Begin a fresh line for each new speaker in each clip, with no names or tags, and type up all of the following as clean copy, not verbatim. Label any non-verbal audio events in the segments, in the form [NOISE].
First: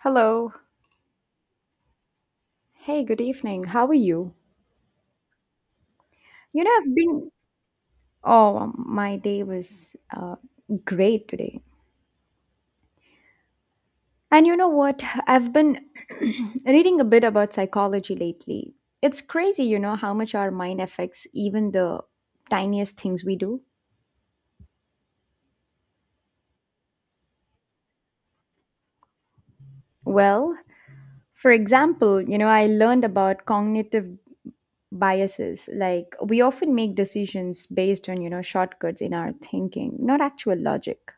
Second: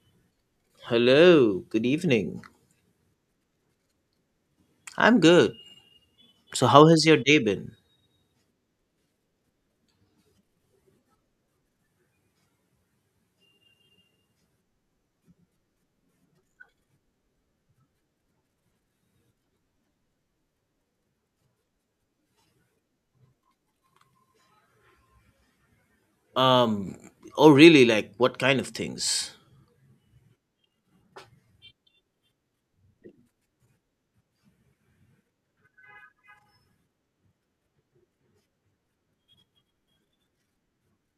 Hello.
Hello, good evening.
Hey, good evening. How are you?
I'm good. So how
I've
has your
been.
day been?
Oh, my day was great today. And you know what? I've been [CLEARS THROAT] reading a bit about psychology lately. It's crazy how much our mind affects even the tiniest things we do.
Um, oh really, like what kind of things?
Well, for example, I learned about cognitive biases. Like, we often make decisions based on shortcuts in our thinking, not actual logic.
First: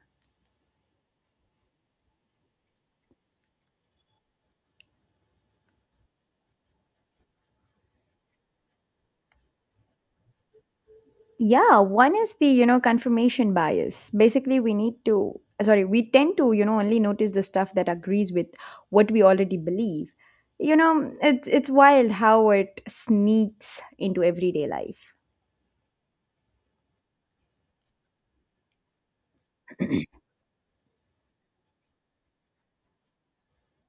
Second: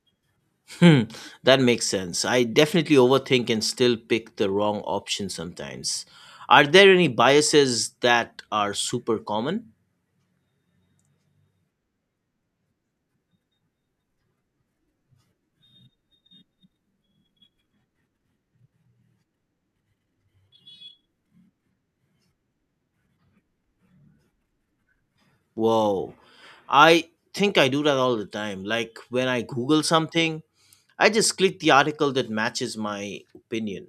Hmm, that makes sense. I definitely overthink and still pick the wrong option sometimes. Are there any biases that are super common?
Yeah, one is the confirmation bias. Basically, we tend to only notice the stuff that agrees with what we already believe. It's wild how it sneaks into everyday life.
Whoa. I think I do that all the time. Like when I Google something, I just click the article that matches my opinion.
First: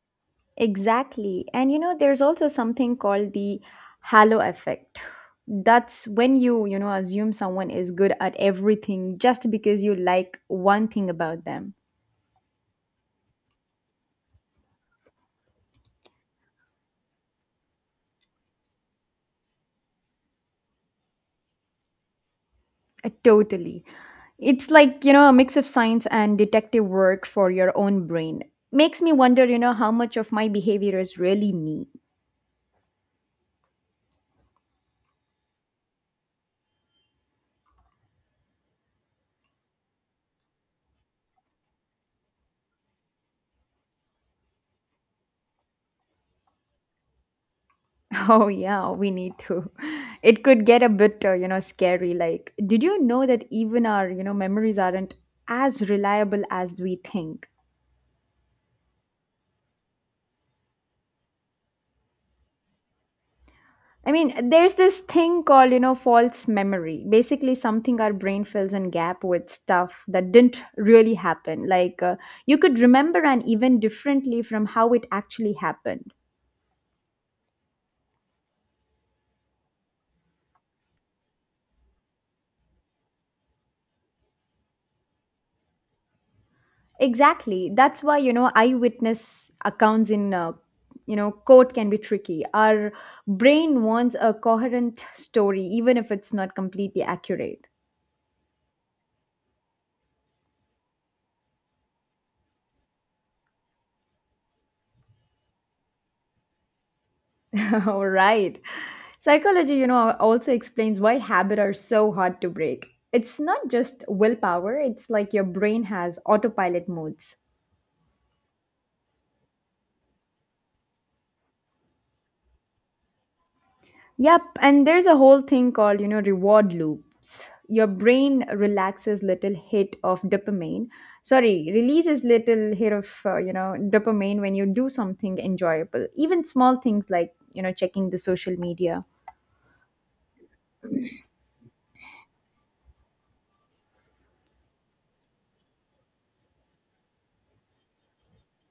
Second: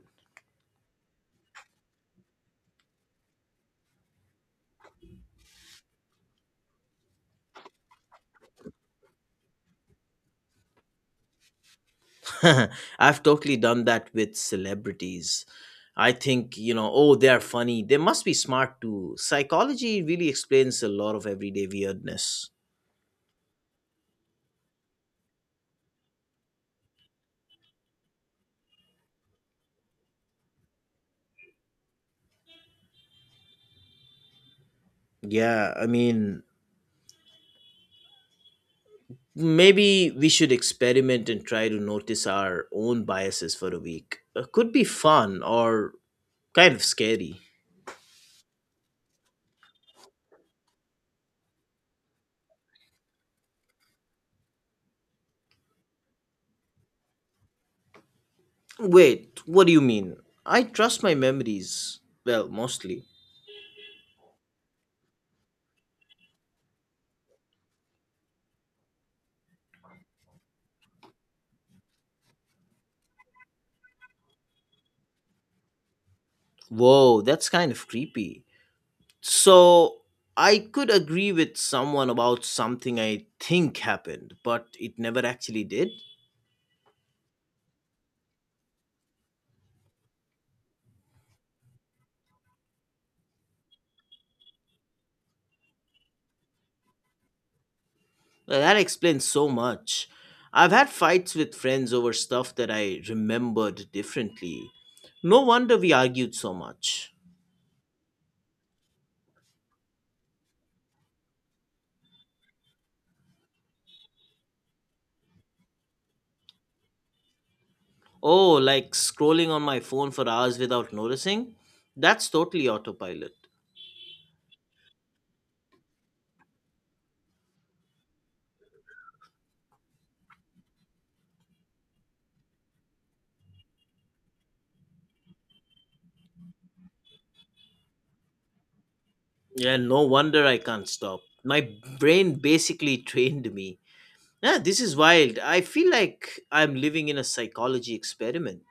Exactly. And there's also something called the halo effect. That's when you assume someone is good at everything just because you like one thing about them.
[LAUGHS] I've totally done that with celebrities. I think, oh, they're funny. They must be smart too. Psychology really explains a lot of everyday weirdness.
Totally. It's like, a mix of science and detective work for your own brain. Makes me wonder how much of my behavior is really me. [LAUGHS]
Yeah, I mean, maybe we should experiment and try to notice our own biases for a week. Could be fun or kind of scary.
Oh, yeah, we need to. It could get a bit, scary. Like, did you know that even our memories aren't as reliable as we think?
Wait, what do you mean? I trust my memories. Well, mostly.
I mean, there's this thing called false memory. Basically, something our brain fills in gap with stuff that didn't really happen. Like, you could remember an event differently from how it actually happened.
Whoa, that's kind of creepy. So I could agree with someone about something I think happened, but it never actually did.
Exactly. That's why eyewitness accounts in, court can be tricky. Our brain wants a coherent story, even if it's not completely accurate.
Well, that explains so much. I've had fights with friends over stuff that I remembered differently. No wonder we argued so much.
[LAUGHS] All right. Psychology also explains why habits are so hard to break. It's not just willpower, it's like your brain has autopilot modes.
Oh, like scrolling on my phone for hours without noticing? That's totally autopilot.
Yep, and there's a whole thing called reward loops. Your brain relaxes little hit of dopamine. Sorry, releases little hit of, dopamine when you do something enjoyable. Even small things like, checking the social media.
Yeah, no wonder I can't stop. My brain basically [LAUGHS] trained me. Yeah, this is wild. I feel like I'm living in a psychology experiment.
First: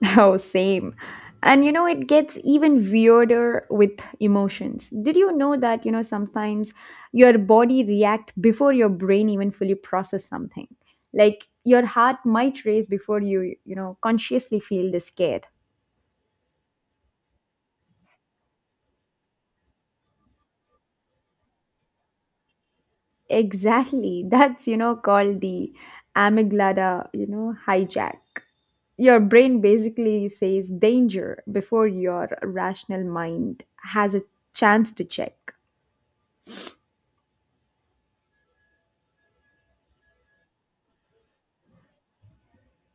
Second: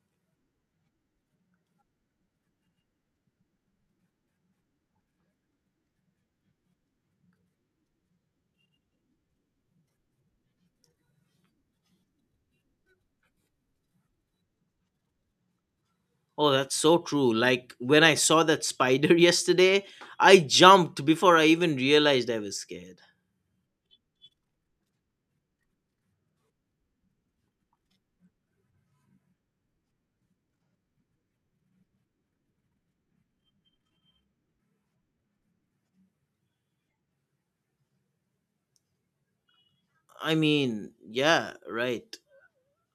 [LAUGHS] Oh, same. And it gets even weirder with emotions. Did you know that sometimes your body react before your brain even fully process something? Like your heart might race before you consciously feel the scare.
Oh, that's so true. Like when I saw that spider [LAUGHS] yesterday, I jumped before I even realized I was scared.
Exactly. [LAUGHS] That's, called the amygdala hijack. Your brain basically says danger before your rational mind has a chance to check.
I mean, yeah, right.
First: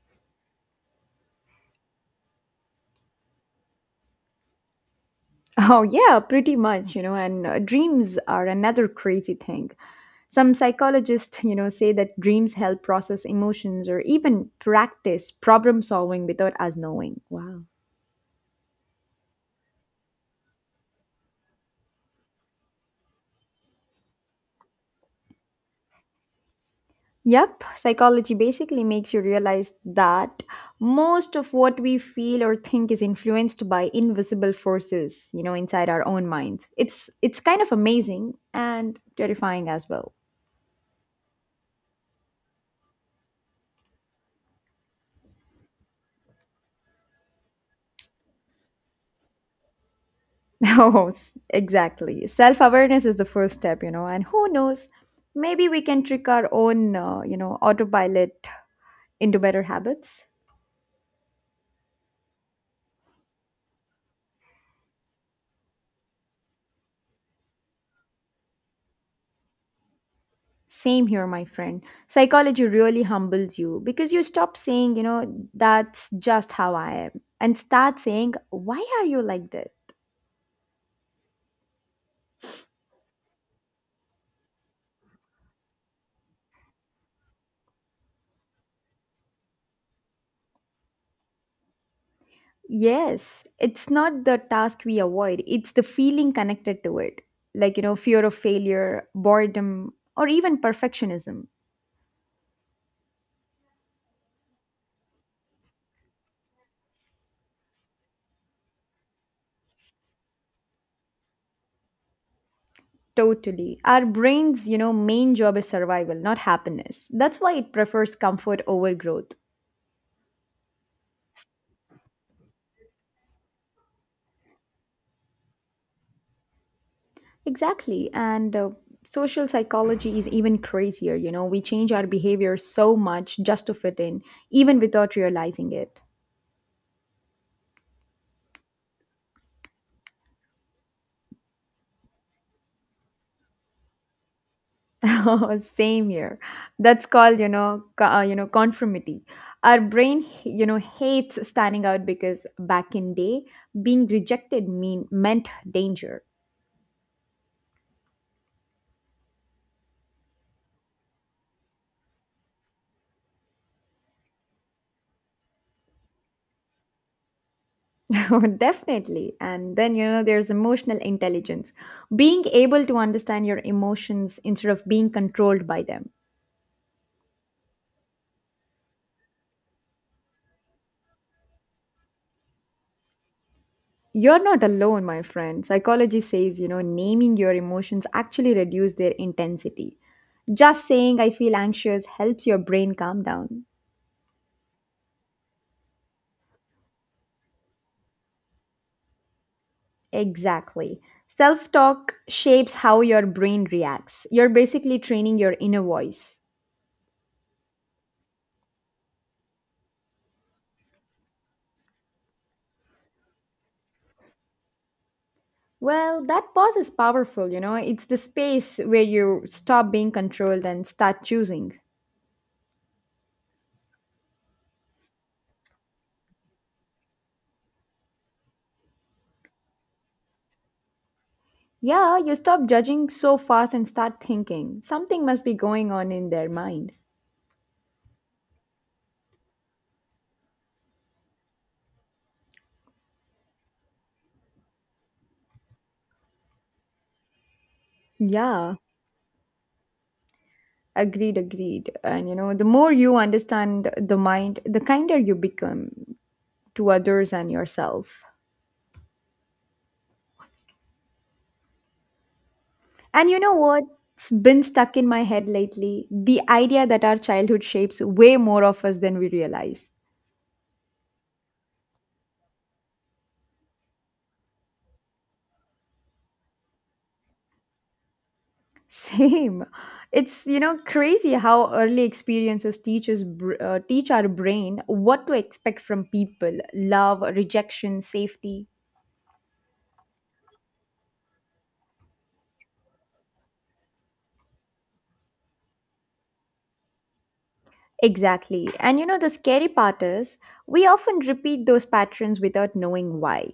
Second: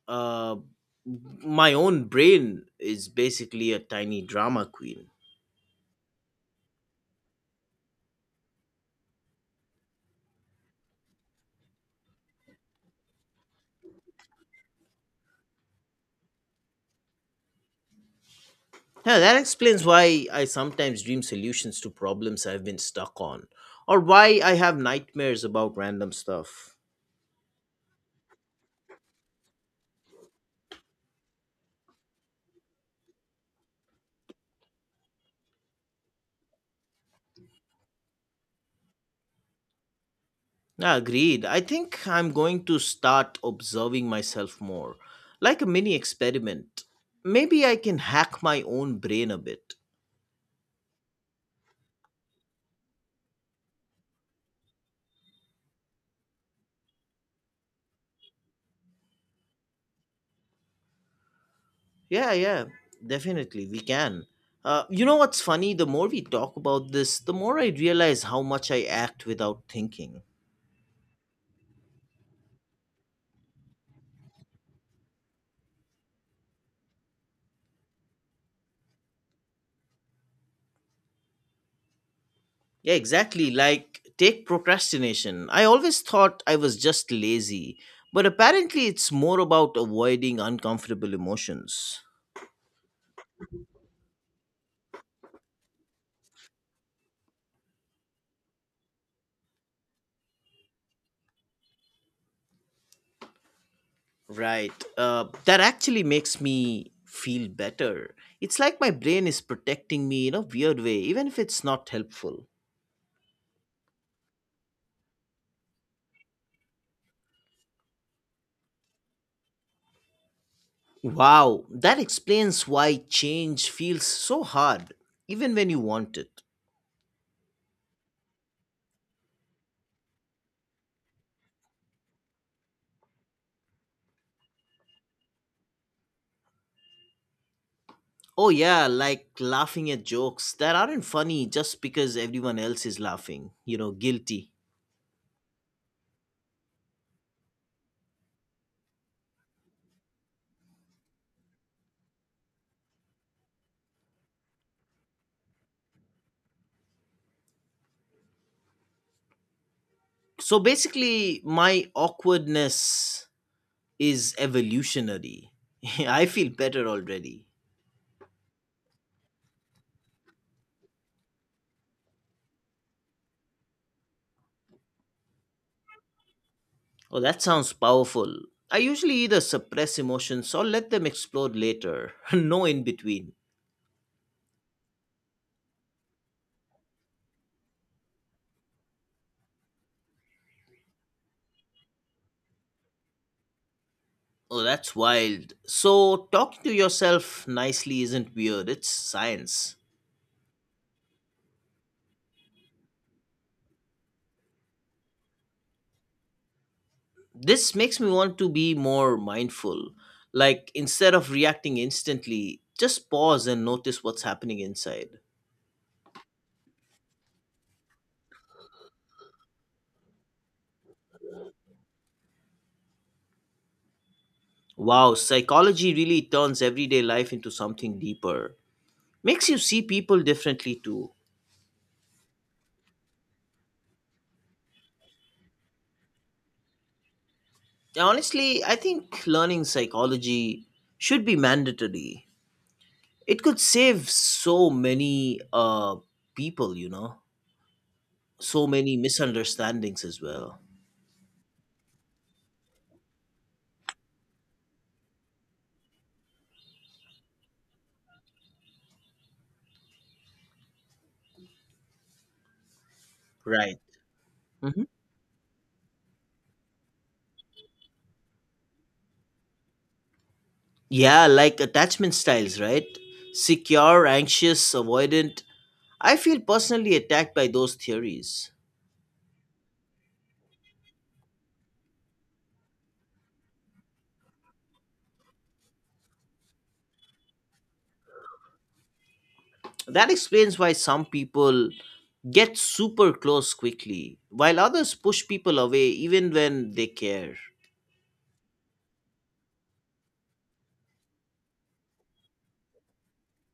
Uh, my own brain is basically a tiny drama queen.
Oh, yeah, pretty much, and dreams are another crazy thing. Some psychologists say that dreams help process emotions or even practice problem solving without us knowing. Wow.
Yeah, that explains why I sometimes dream solutions to problems I've been stuck on, or why I have nightmares about random stuff.
Yep, psychology basically makes you realize that most of what we feel or think is influenced by invisible forces inside our own minds. It's kind of amazing and terrifying as well.
Yeah, agreed. I think I'm going to start observing myself more, like a mini experiment. Maybe I can hack my own brain a bit.
Oh, [LAUGHS] exactly. Self awareness is the first step and who knows, maybe we can trick our own, autopilot into better habits.
Yeah, yeah, definitely, we can. You know what's funny? The more we talk about this, the more I realize how much I act without thinking.
Same here, my friend. Psychology really humbles you because you stop saying that's just how I am and start saying, why are you like this?
Yeah, exactly. Like, take procrastination. I always thought I was just lazy, but apparently it's more about avoiding uncomfortable emotions.
Yes, it's not the task we avoid, it's the feeling connected to it. Like, fear of failure, boredom, or even perfectionism.
Right. That actually makes me feel better. It's like my brain is protecting me in a weird way, even if it's not helpful.
Totally. Our brain's main job is survival, not happiness. That's why it prefers comfort over growth.
Wow, that explains why change feels so hard, even when you want it.
Exactly. And social psychology is even crazier. We change our behavior so much just to fit in, even without realizing it.
Oh, yeah, like laughing at jokes that aren't funny just because everyone else is laughing, guilty.
[LAUGHS] Same here. That's called conformity. Our brain hates standing out because back in day, being rejected meant danger.
So basically, my awkwardness is evolutionary. [LAUGHS] I feel better already.
[LAUGHS] Oh, definitely. And then, there's emotional intelligence. Being able to understand your emotions instead of being controlled by them.
Oh, that sounds powerful. I usually either suppress emotions or let them explode later. [LAUGHS] No in between.
You're not alone, my friend. Psychology says naming your emotions actually reduce their intensity. Just saying I feel anxious helps your brain calm down.
Oh, that's wild. So, talking to yourself nicely isn't weird, it's science.
Exactly. Self talk shapes how your brain reacts. You're basically training your inner voice.
This makes me want to be more mindful. Like, instead of reacting instantly, just pause and notice what's happening inside.
Well, that pause is powerful. It's the space where you stop being controlled and start choosing.
Wow, psychology really turns everyday life into something deeper. Makes you see people differently too.
Yeah, you stop judging so fast and start thinking. Something must be going on in their mind.
Honestly, I think learning psychology should be mandatory. It could save so many people, so
Yeah,
many misunderstandings as well.
agreed, agreed. And the more you understand the mind, the kinder you become to others and yourself. And you know
Right.
what's been
Hmm.
stuck in my head lately? The idea that our childhood shapes way more of us than we realize.
Yeah, like attachment styles, right? Secure, anxious, avoidant. I feel personally attacked by those theories.
Same. It's crazy how early experiences teach our brain what to expect from people, love, rejection, safety.
That explains why some people get super close quickly, while others push people away even when they care.
Exactly. And the scary part is we often repeat those patterns without knowing why.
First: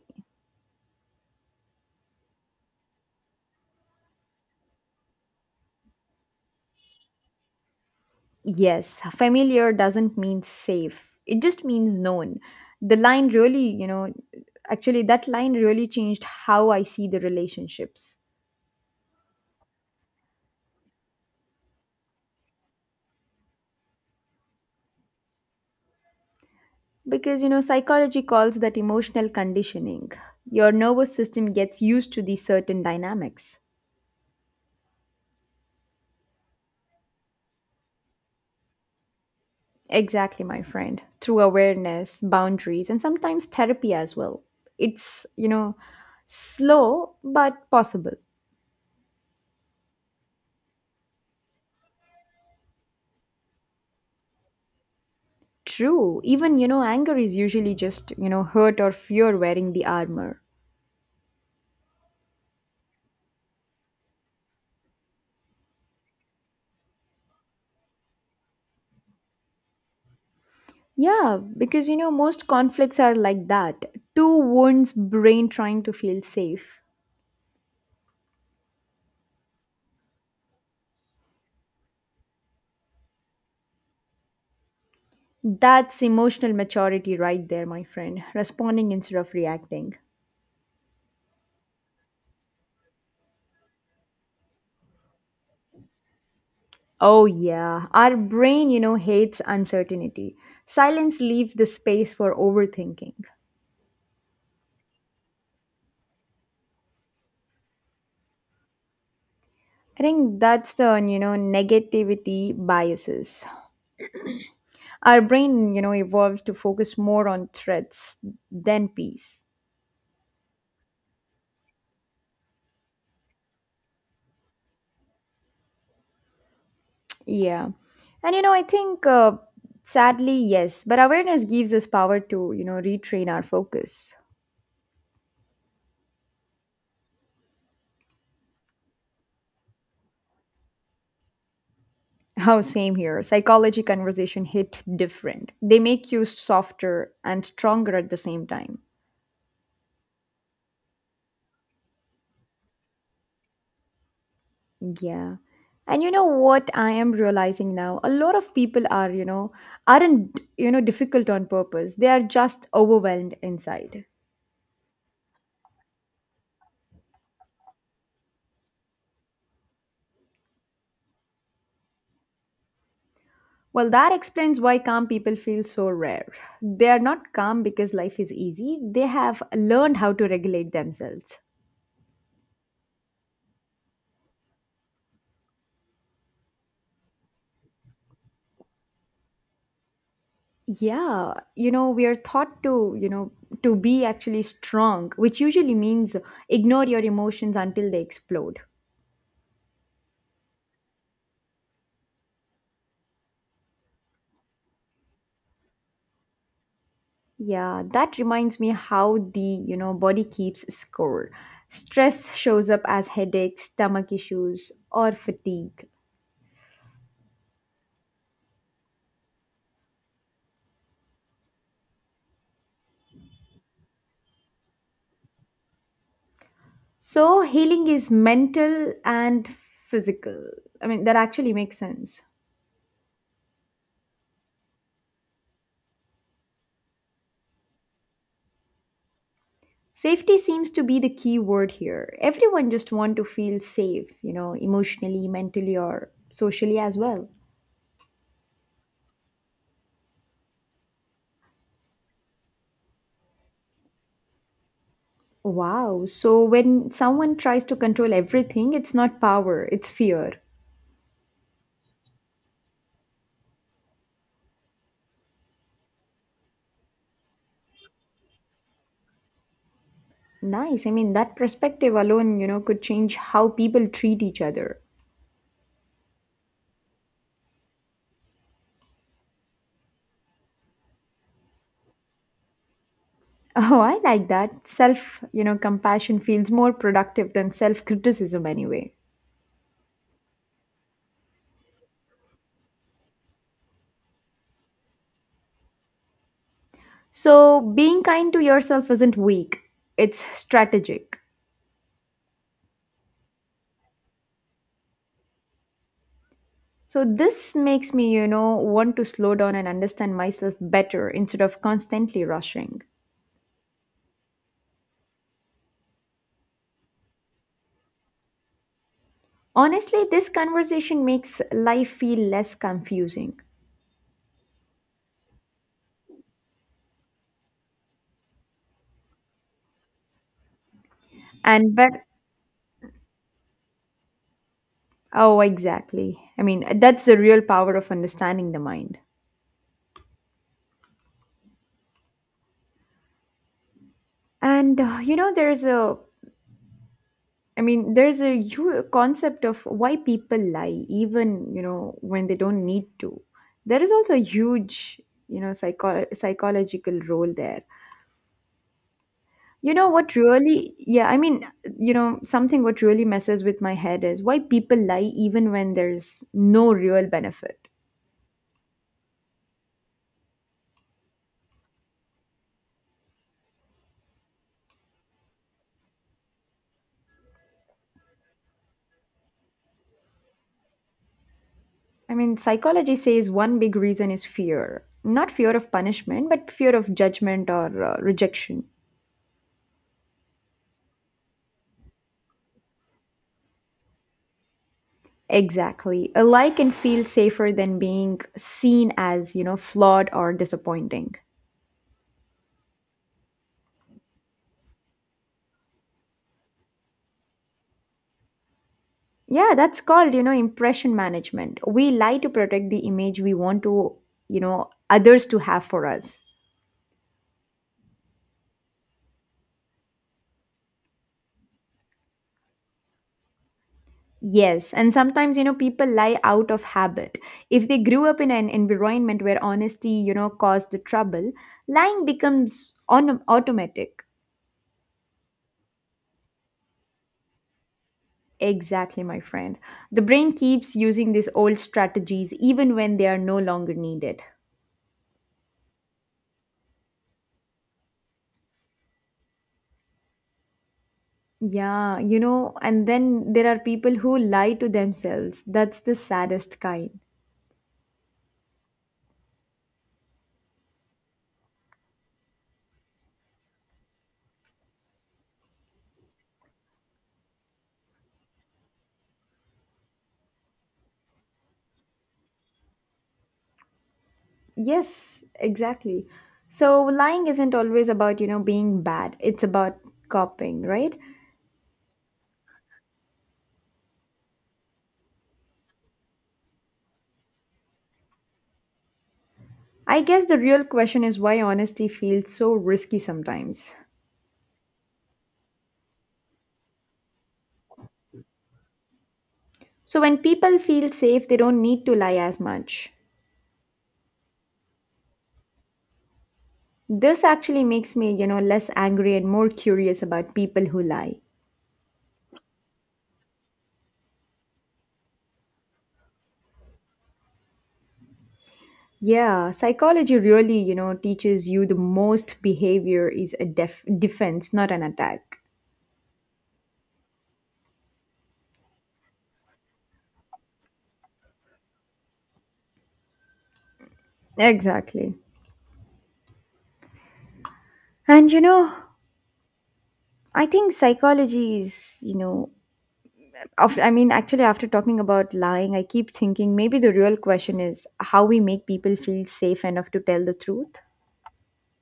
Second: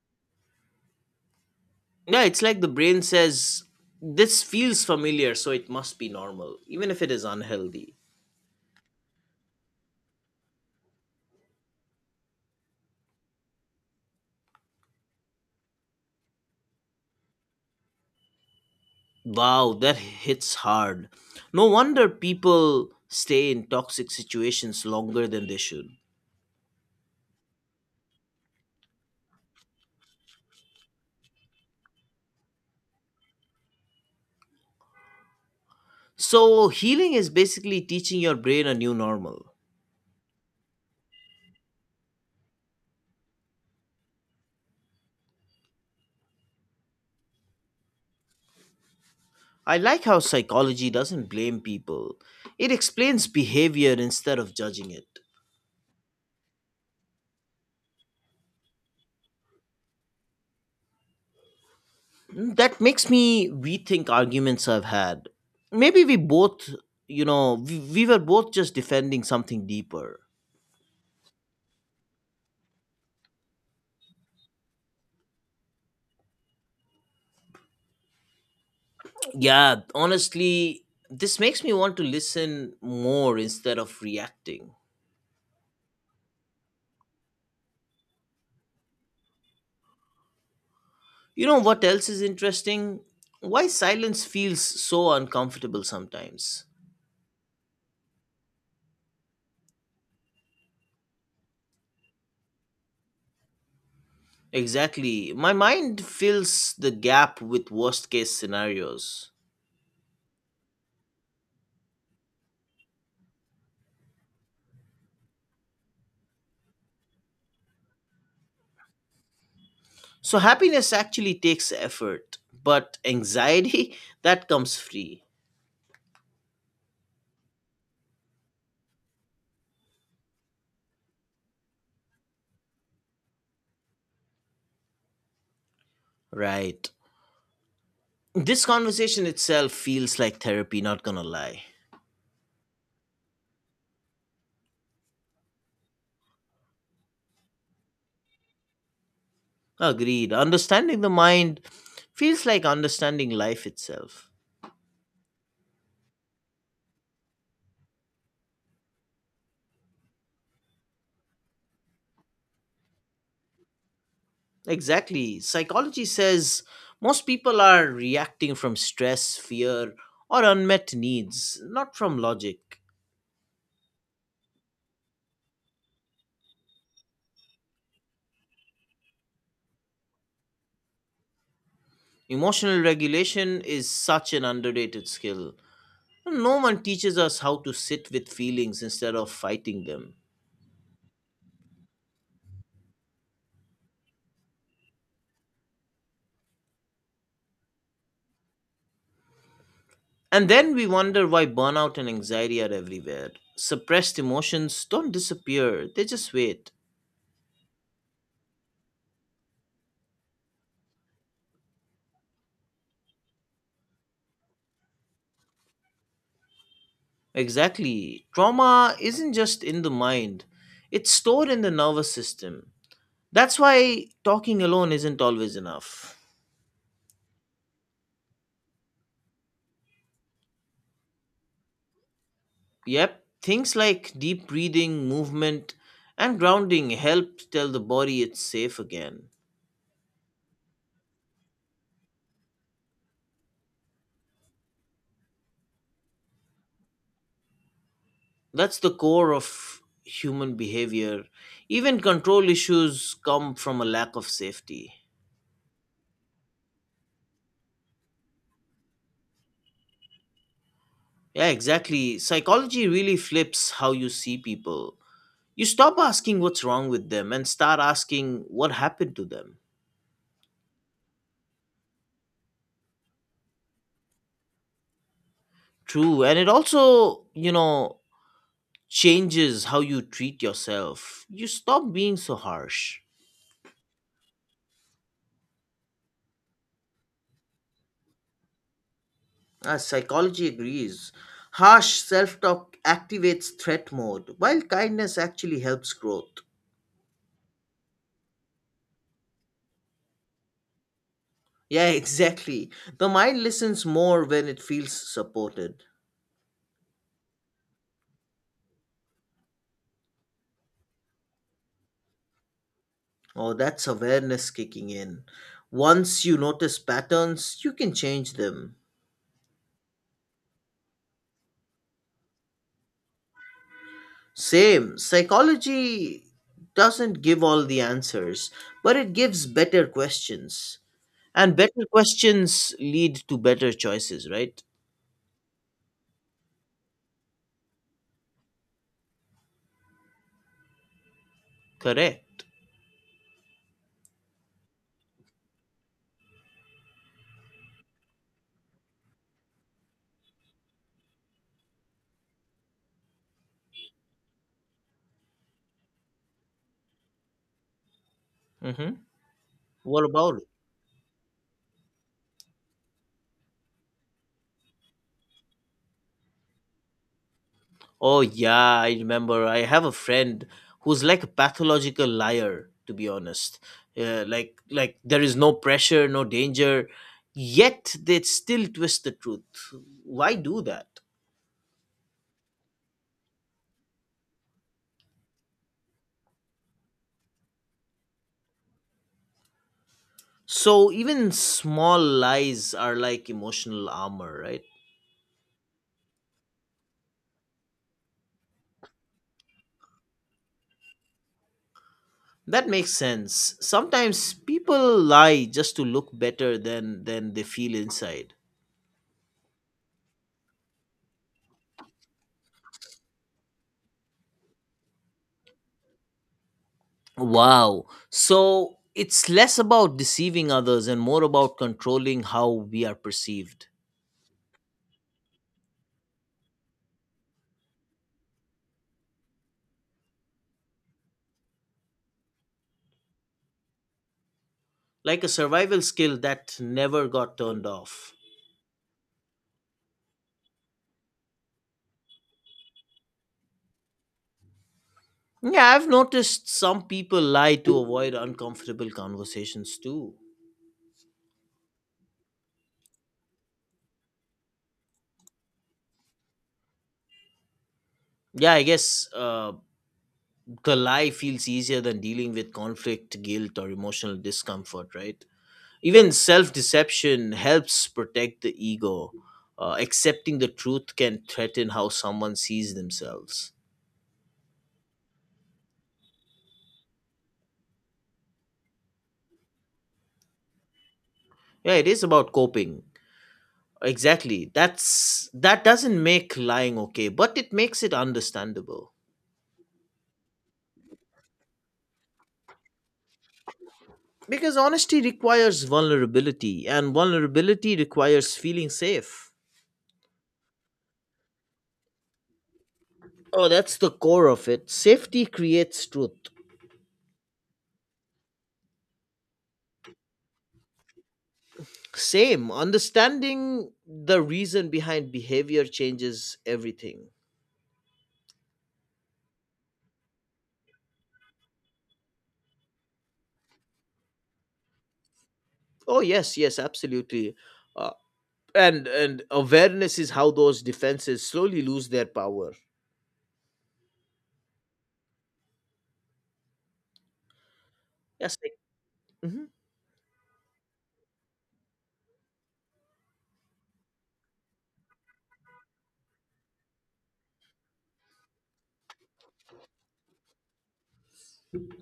Yeah, it's like the brain says, this feels familiar, so it must be normal, even if it is unhealthy.
Yes, familiar doesn't mean safe. It just means known. The line really, you know, actually that line really changed how I see the relationships.
Wow, that hits hard. No wonder people stay in toxic situations longer than they should.
Because, psychology calls that emotional conditioning. Your nervous system gets used to these certain dynamics.
So, healing is basically teaching your brain a new normal.
Exactly, my friend. Through awareness, boundaries, and sometimes therapy as well. It's, slow but possible.
I like how psychology doesn't blame people, it explains behavior instead of judging it.
True. Even, anger is usually just hurt or fear wearing the armor.
That makes me rethink arguments I've had. Maybe we both, we were both just defending something deeper.
Yeah, because, most conflicts are like that. Two wounds, brain trying to feel safe.
Yeah, honestly, this makes me want to listen more instead of reacting.
That's emotional maturity right there, my friend. Responding instead of reacting.
You know what else is interesting? Why silence feels so uncomfortable sometimes.
Oh, yeah. Our brain hates uncertainty. Silence leaves the space for overthinking.
Exactly. My mind fills the gap with worst case scenarios.
I think that's the negativity biases. Our brain evolved to focus more on threats than peace.
So happiness actually takes effort, but anxiety, [LAUGHS] that comes free.
Yeah. And, I think sadly, yes, but awareness gives us power to retrain our focus.
Right. This conversation itself feels like therapy, not gonna lie.
How, same here. Psychology conversation hit different. They make you softer and stronger at the same time.
Agreed. Understanding the mind feels like understanding life itself.
Yeah. And you know what I am realizing now? A lot of people aren't difficult on purpose. They are just overwhelmed inside.
Exactly. Psychology says most people are reacting from stress, fear, or unmet needs, not from logic.
Well, that explains why calm people feel so rare. They are not calm because life is easy. They have learned how to regulate themselves.
Emotional regulation is such an underrated skill. No one teaches us how to sit with feelings instead of fighting them.
Yeah, we are taught to be actually strong, which usually means ignore your emotions until they explode.
And then we wonder why burnout and anxiety are everywhere. Suppressed emotions don't disappear, they just wait.
Yeah, that reminds me how the body keeps score. Stress shows up as headaches, stomach issues, or fatigue.
Exactly. Trauma isn't just in the mind, it's stored in the nervous system. That's why talking alone isn't always enough.
So healing is mental and physical. I mean, that actually makes sense.
Yep, things like deep breathing, movement, and grounding help tell the body it's safe again.
Safety seems to be the key word here. Everyone just want to feel safe emotionally, mentally or socially as well.
That's the core of human behavior. Even control issues come from a lack of safety.
Wow. So when someone tries to control everything, it's not power, it's fear.
Yeah, exactly. Psychology really flips how you see people. You stop asking what's wrong with them and start asking what happened to them.
Nice. I mean, that perspective alone could change how people treat each other.
True. And it also, changes how you treat yourself. You stop being so harsh.
Oh, I like that. Self compassion feels more productive than self-criticism anyway.
Psychology agrees. Harsh self talk activates threat mode, while kindness actually helps growth.
So being kind to yourself isn't weak, it's strategic.
Yeah, [LAUGHS] exactly. The mind listens more when it feels supported.
So this makes me want to slow down and understand myself better instead of constantly rushing.
Oh, that's awareness kicking in. Once you notice patterns, you can change them.
Honestly, this conversation makes life feel less confusing.
Same, psychology doesn't give all the answers, but it gives better questions. And
And
better
but
questions lead to better choices, right?
Oh, exactly. I mean, that's the real power of understanding the mind.
Correct.
And there's a concept of why people lie even when they don't need to. There is also a huge psychological role there.
Mm-hmm. What about.
Yeah, I mean, something what really messes with my head is why people lie even when there's no real benefit.
Oh, yeah, I remember. I have a friend who's like a pathological liar, to be honest. Like there is no pressure, no danger, yet they still twist the truth. Why do that?
I mean, psychology says one big reason is fear. Not fear of punishment, but fear of judgment or rejection.
So even small lies are like emotional armor, right?
Exactly. A lie can feel safer than being seen as flawed or disappointing.
That makes sense. Sometimes people lie just to look better than they feel inside.
Yeah, that's called impression management. We lie to protect the image we want to others to have for us.
Wow. So it's less about deceiving others and more about controlling how we are perceived.
Yes, and sometimes people lie out of habit. If they grew up in an environment where honesty caused the trouble, lying becomes automatic.
Like a survival skill that never got turned off.
Exactly, my friend. The brain keeps using these old strategies even when they are no longer needed.
Yeah, I've noticed some people lie to avoid uncomfortable conversations too.
Yeah, and then there are people who lie to themselves. That's the saddest kind.
Yeah, I guess the lie feels easier than dealing with conflict, guilt, or emotional discomfort, right? Even self deception helps protect the ego. Accepting the truth can threaten how someone sees themselves.
Yes, exactly. So lying isn't always about being bad. It's about coping, right?
Yeah, it is about coping. Exactly. That doesn't make lying okay, but it makes it understandable.
I guess the real question is why honesty feels so risky sometimes.
Because honesty requires vulnerability and vulnerability requires feeling safe.
So when people feel safe, they don't need to lie as much.
Oh, that's the core of it. Safety creates truth.
This actually makes me less angry and more curious about people who lie.
Same, understanding the reason behind behavior changes everything.
Yeah, psychology really teaches you the most behavior is a defense, not an attack.
Oh, yes, yes, absolutely. Uh, and awareness is how those defenses slowly lose their power.
Exactly. And
Yes.
you
Like,
know,
mhm.
I think psychology is, you know, actually, after talking about lying, I keep thinking maybe the real question is how we make people feel safe enough to tell the truth.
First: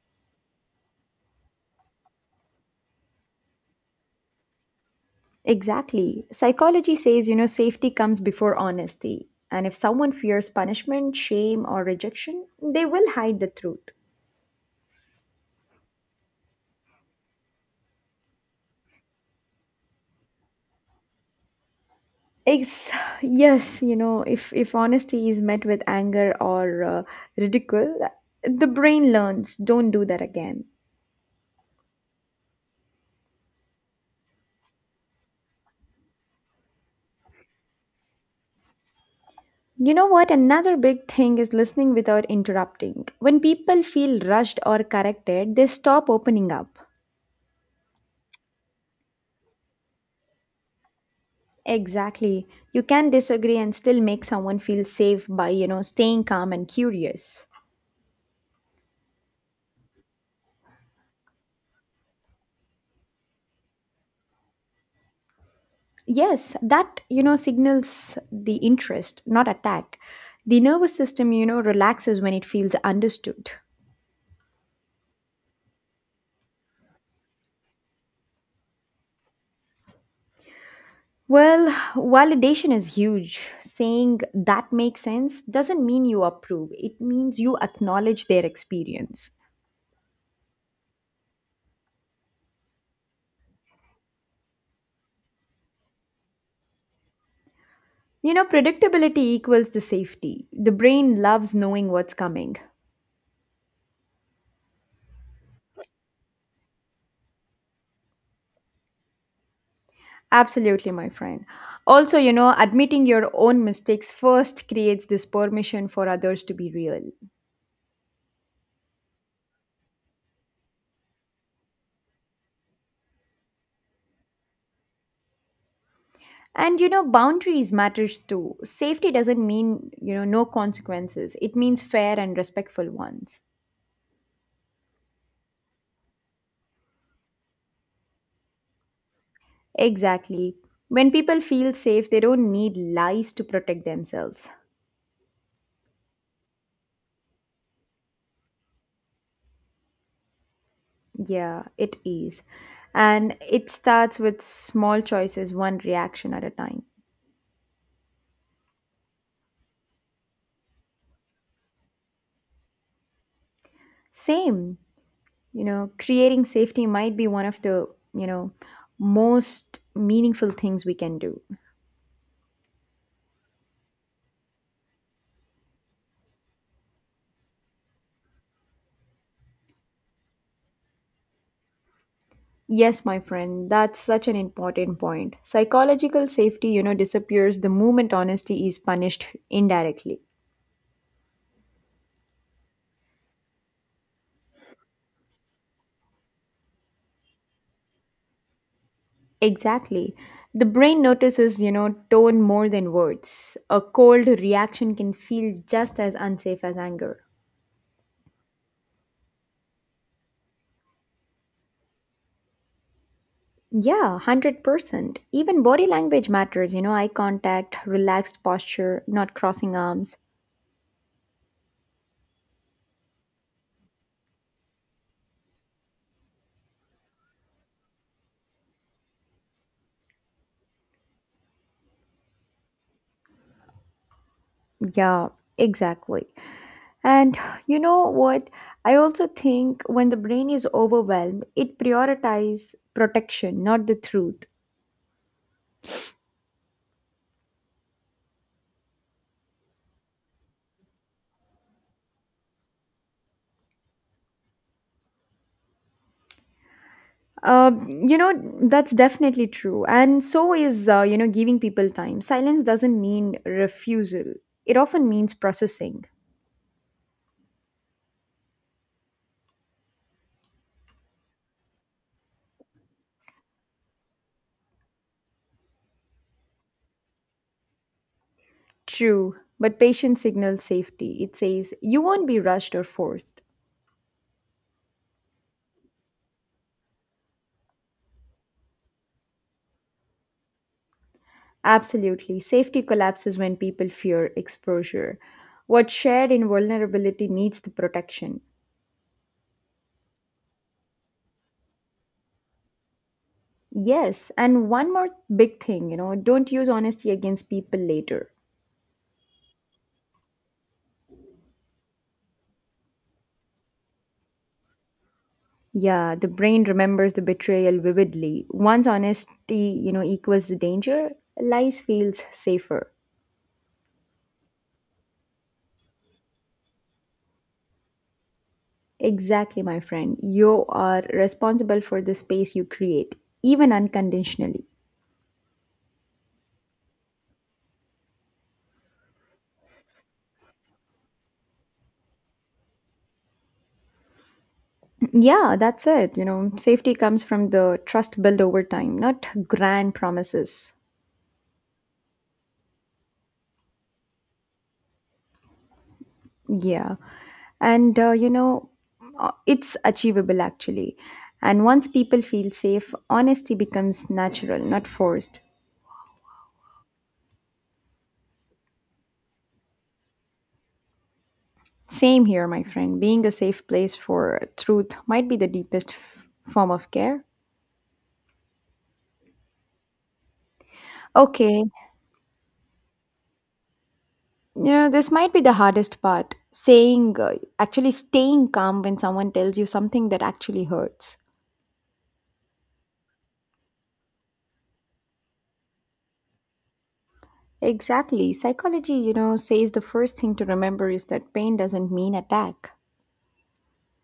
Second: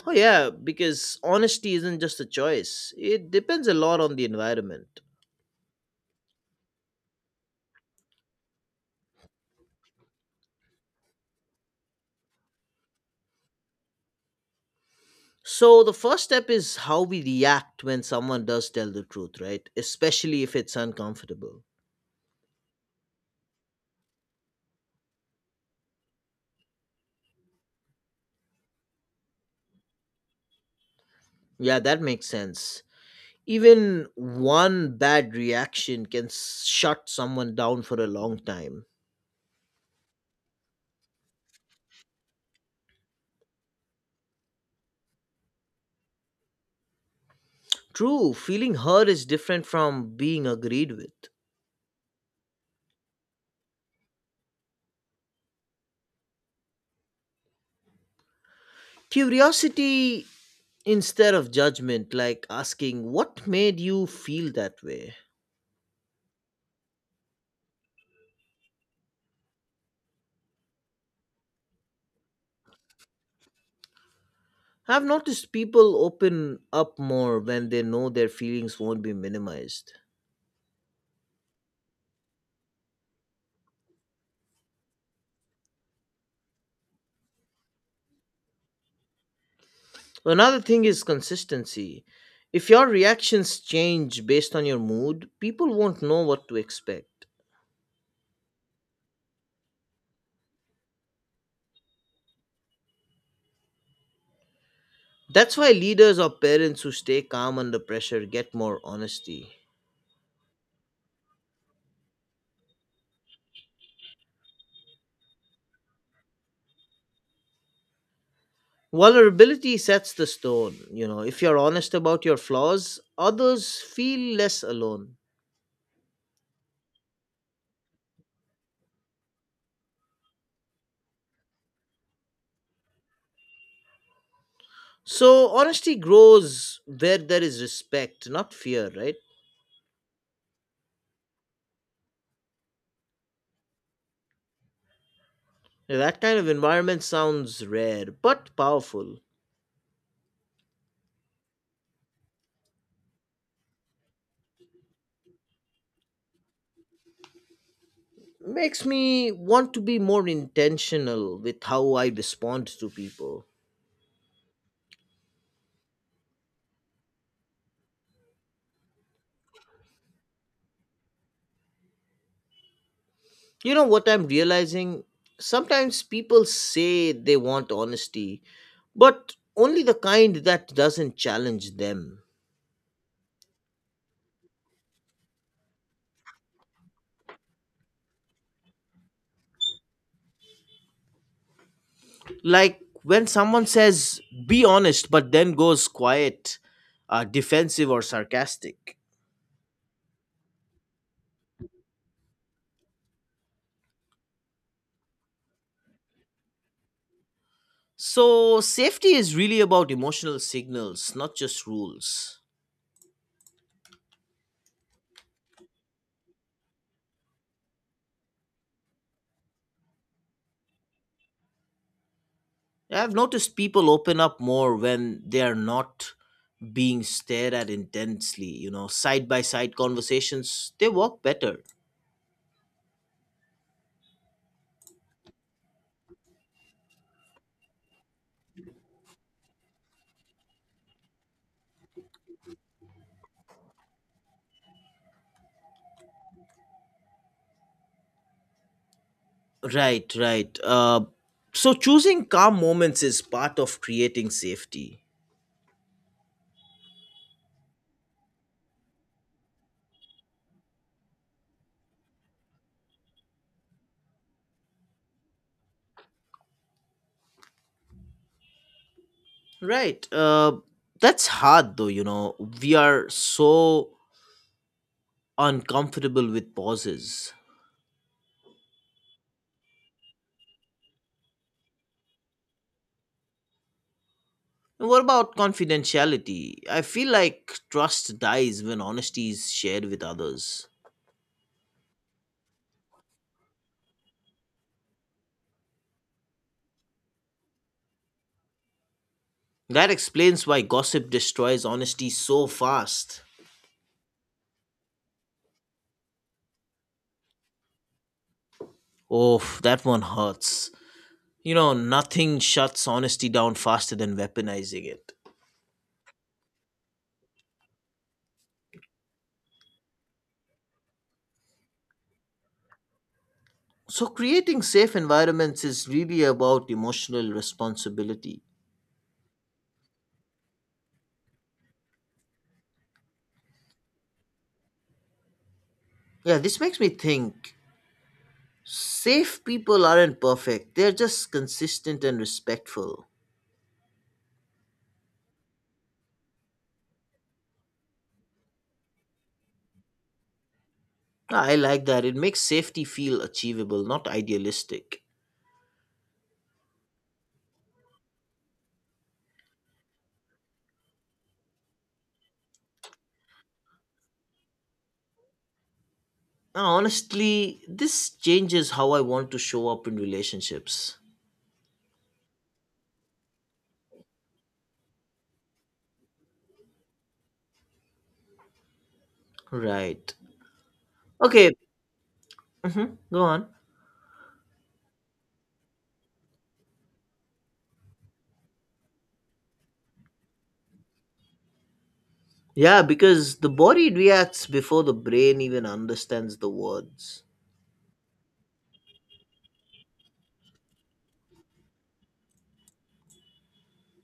Oh, yeah, because honesty isn't just a choice, it depends a lot on the environment.
Exactly. Psychology says safety comes before honesty. And if someone fears punishment, shame, or rejection, they will hide the truth.
So, the first step is how we react when someone does tell the truth, right? Especially if it's uncomfortable.
It's, yes, if honesty is met with anger or ridicule, the brain learns, don't do that again.
Yeah, that makes sense. Even one bad reaction can shut someone down for a long time.
You know what? Another big thing is listening without interrupting. When people feel rushed or corrected, they stop opening up.
True, feeling hurt is different from being agreed with.
Exactly. You can disagree and still make someone feel safe by, staying calm and curious.
Curiosity instead of judgment, like asking, What made you feel that way?
Yes, that, signals the interest, not attack. The nervous system, relaxes when it feels understood.
I've noticed people open up more when they know their feelings won't be minimized.
Well, validation is huge. Saying that makes sense doesn't mean you approve, it means you acknowledge their experience.
Another thing is consistency. If your reactions change based on your mood, people won't know what to expect.
Predictability equals the safety. The brain loves knowing what's coming.
That's why leaders or parents who stay calm under pressure get more honesty.
Absolutely, my friend. Also, admitting your own mistakes first creates this permission for others to be real.
Vulnerability sets the stone. If you're honest about your flaws, others feel less alone.
And boundaries matters too. Safety doesn't mean, no consequences. It means fair and respectful ones.
So, honesty grows where there is respect, not fear, right?
Exactly. When people feel safe, they don't need lies to protect themselves.
Now, that kind of environment sounds rare but powerful.
Yeah, it is. And it starts with small choices, one reaction at a time.
Makes me want to be more intentional with how I respond to people.
Same, creating safety might be one of the, you know, most meaningful things we can do.
You know what I'm realizing? Sometimes people say they want honesty, but only the kind that doesn't challenge them.
Yes, my friend, that's such an important point. Psychological safety, disappears the moment honesty is punished indirectly.
Like when someone says, be honest, but then goes quiet, defensive, or sarcastic.
Exactly. The brain notices, tone more than words. A cold reaction can feel just as unsafe as anger.
So, safety is really about emotional signals, not just rules.
Yeah, 100%. Even body language matters, eye contact, relaxed posture, not crossing arms.
Yeah, I've noticed people open up more when they are not being stared at intensely. Side by side conversations, they work better.
Yeah, exactly. And you know what? I also think when the brain is overwhelmed, it prioritizes protection, not the truth.
Right, right. So choosing calm moments is part of creating safety.
Um, you know, that's definitely true. And so is, giving people time. Silence doesn't mean refusal, it often means processing.
Right. That's hard though. We are so uncomfortable with pauses.
True, but patience signals safety. It says, you won't be rushed or forced.
And what about confidentiality? I feel like trust dies when honesty is shared with others.
Absolutely. Safety collapses when people fear exposure. What's shared in vulnerability needs the protection.
That explains why gossip destroys honesty so fast.
Yes, and one more big thing, don't use honesty against people later.
Oh, that one hurts. Nothing shuts honesty down faster than weaponizing it.
Yeah, the brain remembers the betrayal vividly. Once honesty, equals the danger, lies feels safer.
So, creating safe environments is really about emotional responsibility.
Exactly, my friend. You are responsible for the space you create, even unconditionally.
Yeah, this makes me think safe people aren't perfect, they're just consistent and respectful.
Yeah, that's it. You know, safety comes from the trust built over time, not grand promises.
Ah, I like that. It makes safety feel achievable, not idealistic.
Yeah. And it's achievable actually. And once people feel safe, honesty becomes natural, not forced.
Now, honestly, this changes how I want to show up in relationships.
Same here, my friend. Being a safe place for truth might be the deepest form of care.
Right.
Okay,
Okay. Hmm. Go on.
this might be the hardest part saying, actually staying calm when someone tells you something that actually hurts.
Yeah, because the body reacts before the brain even understands the words.
Exactly. Psychology, says the first thing to remember is that pain doesn't mean attack.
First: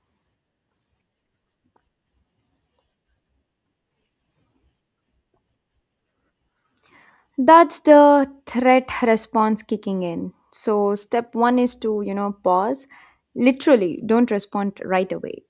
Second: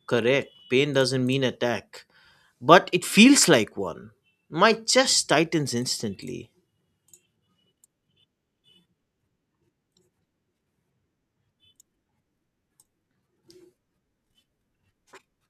Correct. Pain doesn't mean attack, but it feels like one. My chest tightens instantly.
That's the threat response kicking in. So, step one is to, pause. Literally, don't respond right away.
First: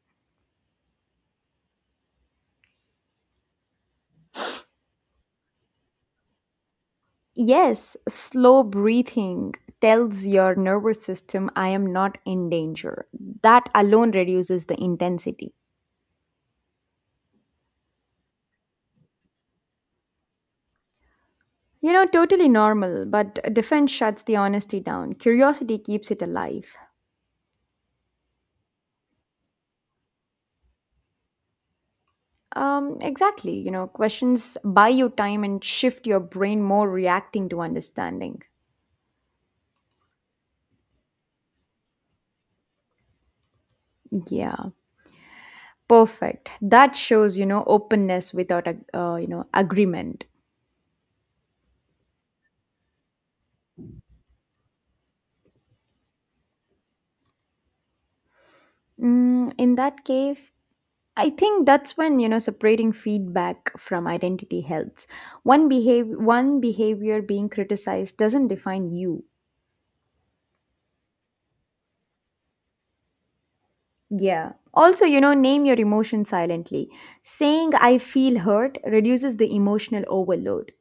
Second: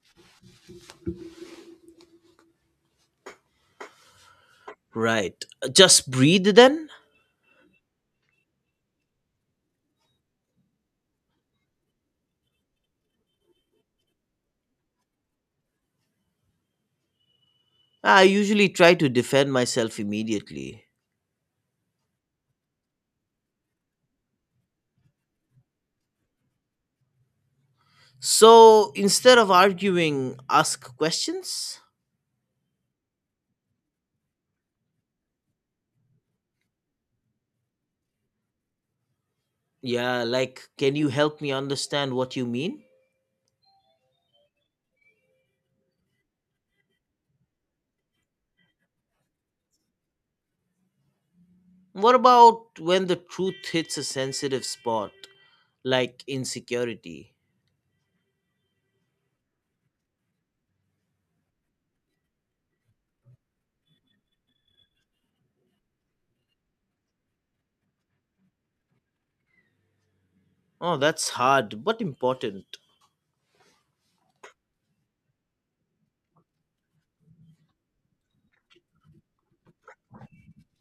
Right. Just breathe then?
Yes, slow breathing tells your nervous system, I am not in danger. That alone reduces the intensity.
I usually try to defend myself immediately.
You know, totally normal, but defense shuts the honesty down. Curiosity keeps it alive.
So instead of arguing, ask questions?
Exactly. You know, questions buy you time and shift your brain more reacting to understanding.
Yeah, like, can you help me understand what you mean?
Yeah, perfect. That shows, openness without, agreement.
What about when the truth hits a sensitive spot, like insecurity?
Mm, in that case, I think that's when, separating feedback from identity helps. One behavior being criticized doesn't define you.
Oh, that's hard, but important.
Yeah. Also, name your emotion silently. Saying I feel hurt reduces the emotional overload.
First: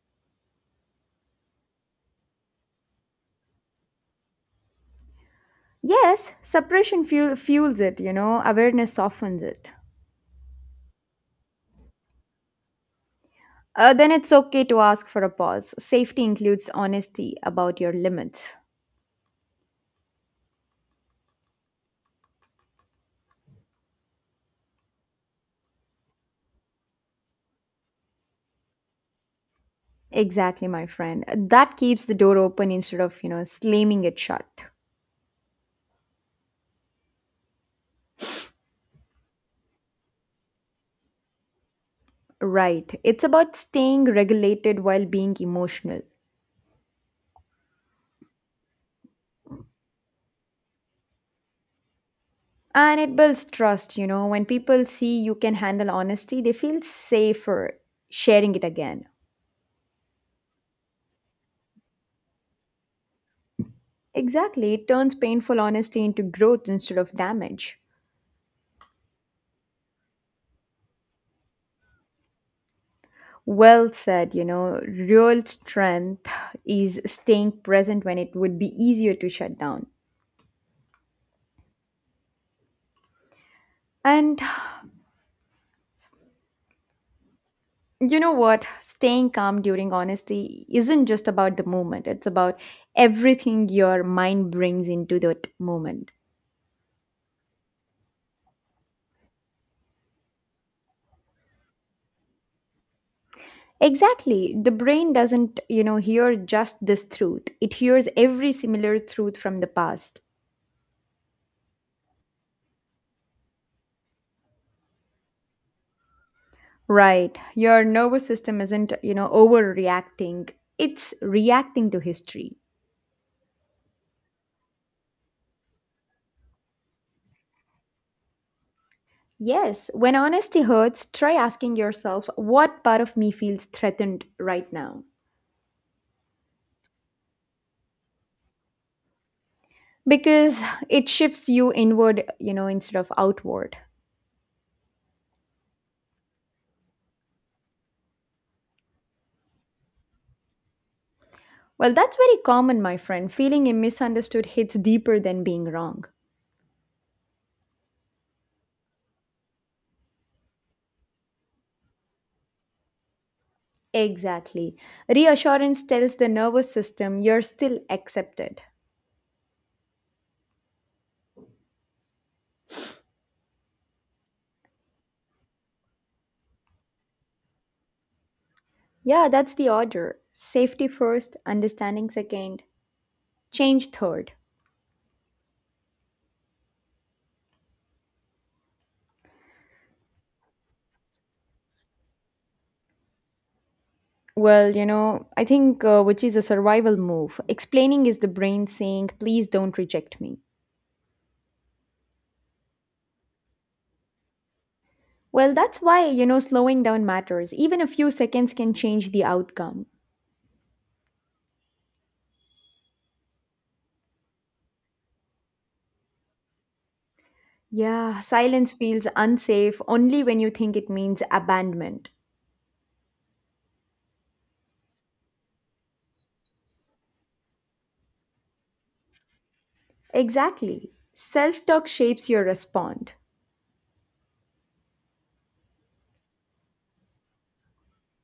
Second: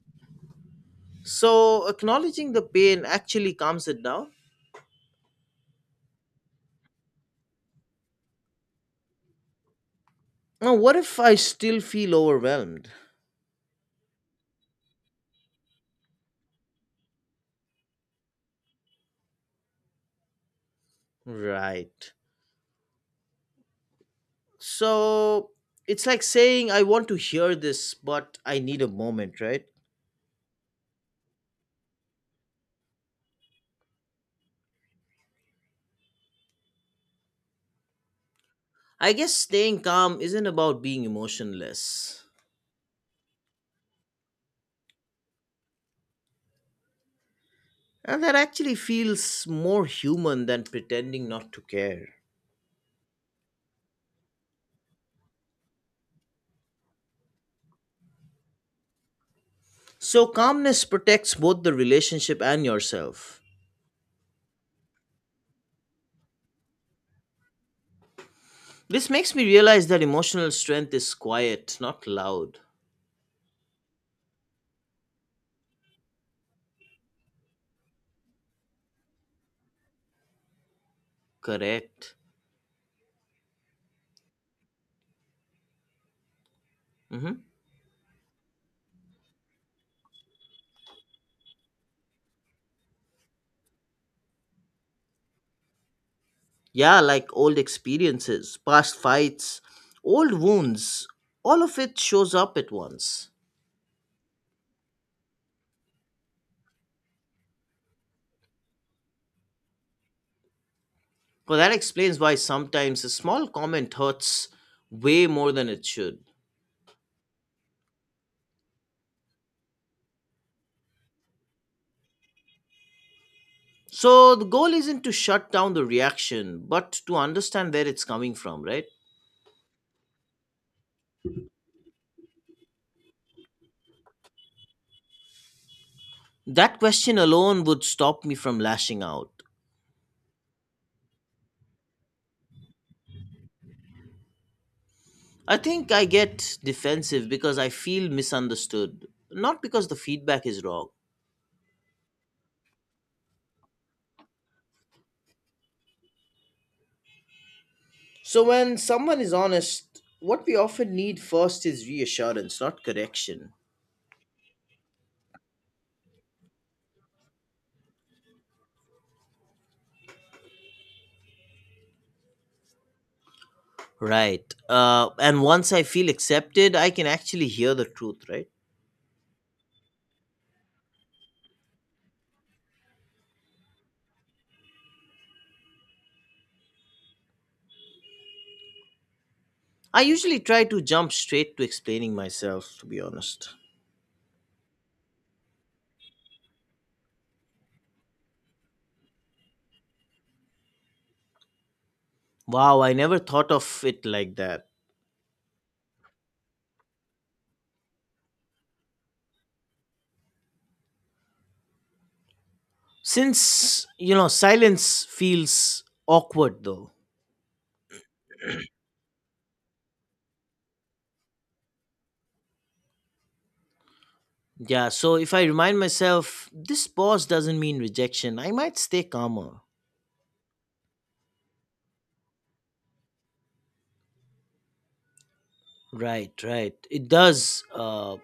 So, acknowledging the pain actually calms it down?
Yes, fuels it, awareness softens it.
Now, what if I still feel overwhelmed?
Then it's okay to ask for a pause. Safety includes honesty about your limits.
Right. So, it's like saying, I want to hear this, but I need a moment, right?
Exactly, my friend. That keeps the door open instead of, slamming it shut.
I guess staying calm isn't about being emotionless.
Right. It's about staying regulated while being emotional.
And that actually feels more human than pretending not to care.
And it builds trust, you know. When people see you can handle honesty, they feel safer sharing it again.
So, calmness protects both the relationship and yourself.
Exactly. It turns painful honesty into growth instead of damage.
This makes me realize that emotional strength is quiet, not loud.
Well said, real strength is staying present when it would be easier to shut down.
Correct.
And
Hmm.
you know what? Staying calm during honesty isn't just about the moment, it's about everything your mind brings into that moment.
Yeah, like old experiences, past fights, old wounds, all of it shows up at once.
Exactly. The brain doesn't, hear just this truth, it hears every similar truth from the past.
Well, that explains why sometimes a small comment hurts way more than it should.
Right. Your nervous system isn't, overreacting, it's reacting to history.
So, the goal isn't to shut down the reaction, but to understand where it's coming from, right?
Yes, when honesty hurts, try asking yourself, what part of me feels threatened right now?
That question alone would stop me from lashing out.
Because it shifts you inward, instead of outward.
I think I get defensive because I feel misunderstood, not because the feedback is wrong.
Well, that's very common, my friend. Feeling a misunderstood hits deeper than being wrong.
So, when someone is honest, what we often need first is reassurance, not correction.
Exactly. Reassurance tells the nervous system you're still accepted.
Right. And once I feel accepted, I can actually hear the truth, right?
Yeah, that's the order. Safety first, understanding second, change third.
I usually try to jump straight to explaining myself, to be honest.
Well, I think which is a survival move. Explaining is the brain saying, please don't reject me.
Wow, I never thought of it like that.
Well, that's why, slowing down matters. Even a few seconds can change the outcome.
Since silence feels awkward though.
Yeah, silence feels unsafe only when you think it means abandonment.
Yeah, so if I remind myself, this pause doesn't mean rejection, I might stay calmer.
Exactly. Self talk shapes your response.
Right, right. It does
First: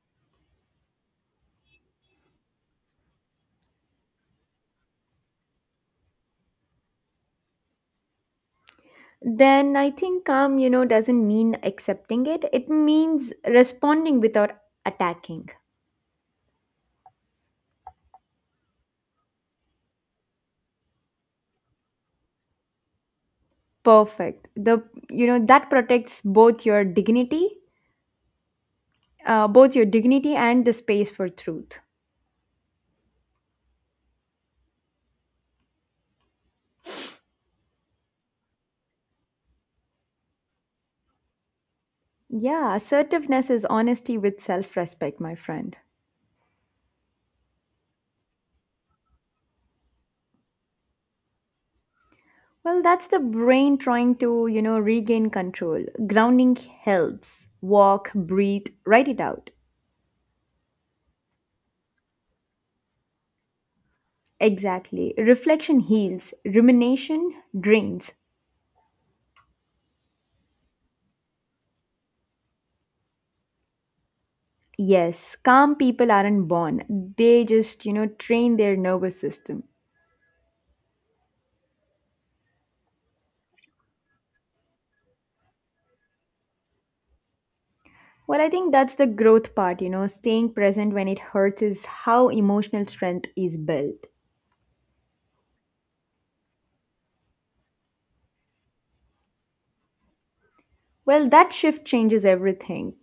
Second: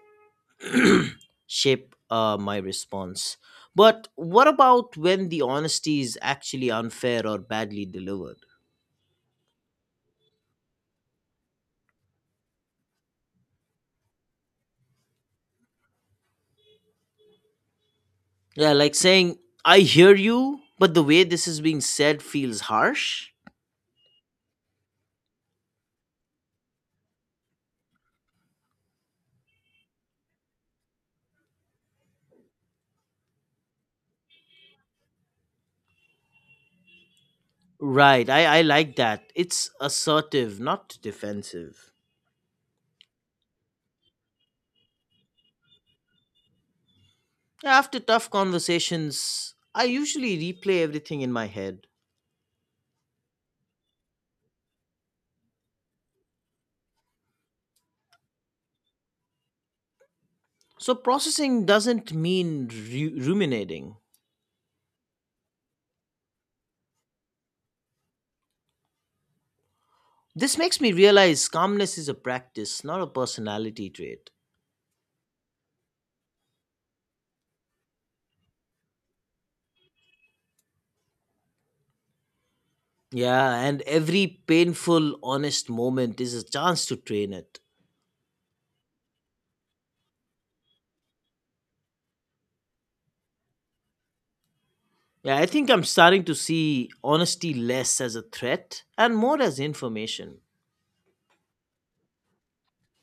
shape my response. But what about when the honesty is actually unfair or badly delivered?
Then I think calm, doesn't mean accepting it, it means responding without attacking.
Yeah, like saying, I hear you, but the way this is being said feels harsh.
Perfect. The You know that protects both your dignity and the space for truth.
Right, I like that. It's assertive, not defensive.
Yeah, assertiveness is honesty with self respect, my friend.
After tough conversations, I usually replay everything in my head.
Well, that's the brain trying to, regain control. Grounding helps. Walk, breathe, write it out.
So, processing doesn't mean ruminating.
Exactly. Reflection heals, rumination drains.
This makes me realize calmness is a practice, not a personality trait.
Yes, calm people aren't born, they just, train their nervous system.
Yeah, and every painful, honest moment is a chance to train it.
Well, I think that's the growth part, staying present when it hurts is how emotional strength is built.
Yeah, I think I'm starting to see honesty less as a threat and more as information.
Well, that shift changes everything.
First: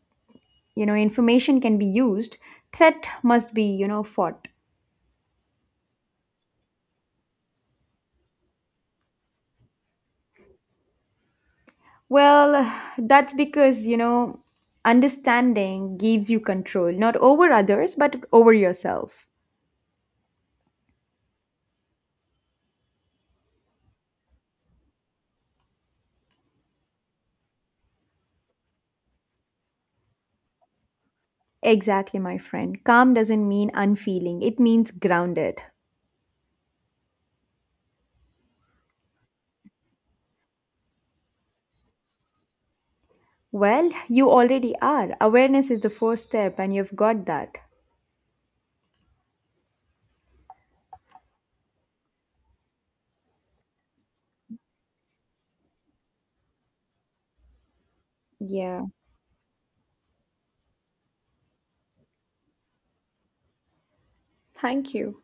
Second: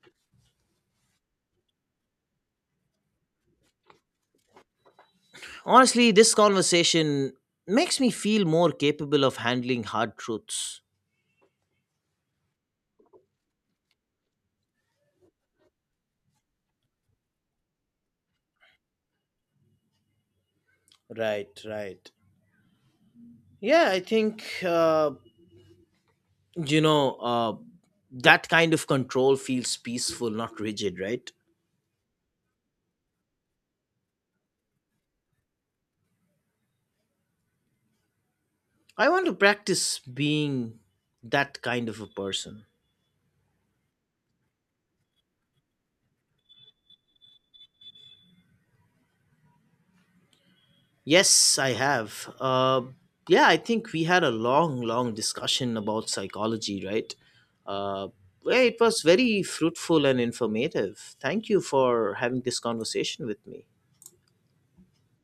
You know, information can be used, threat must be, fought.
Honestly, this conversation makes me feel more capable of handling hard truths.
Well, [SIGHS] that's because, understanding gives you control, not over others, but over yourself.
Right, right. Yeah, I think you know uh, that kind of control feels peaceful, not rigid, right?
Exactly, my friend. Calm doesn't mean unfeeling, it means grounded.
I want to practice being that kind of a person.
Well, you already are. Awareness is the first step, and you've got that.
Yes, I have. Yeah, I think we had a long long discussion about psychology, right? uh, yeah, it
Yeah.
was very fruitful and informative. Thank you for having this conversation with me.
Thank you.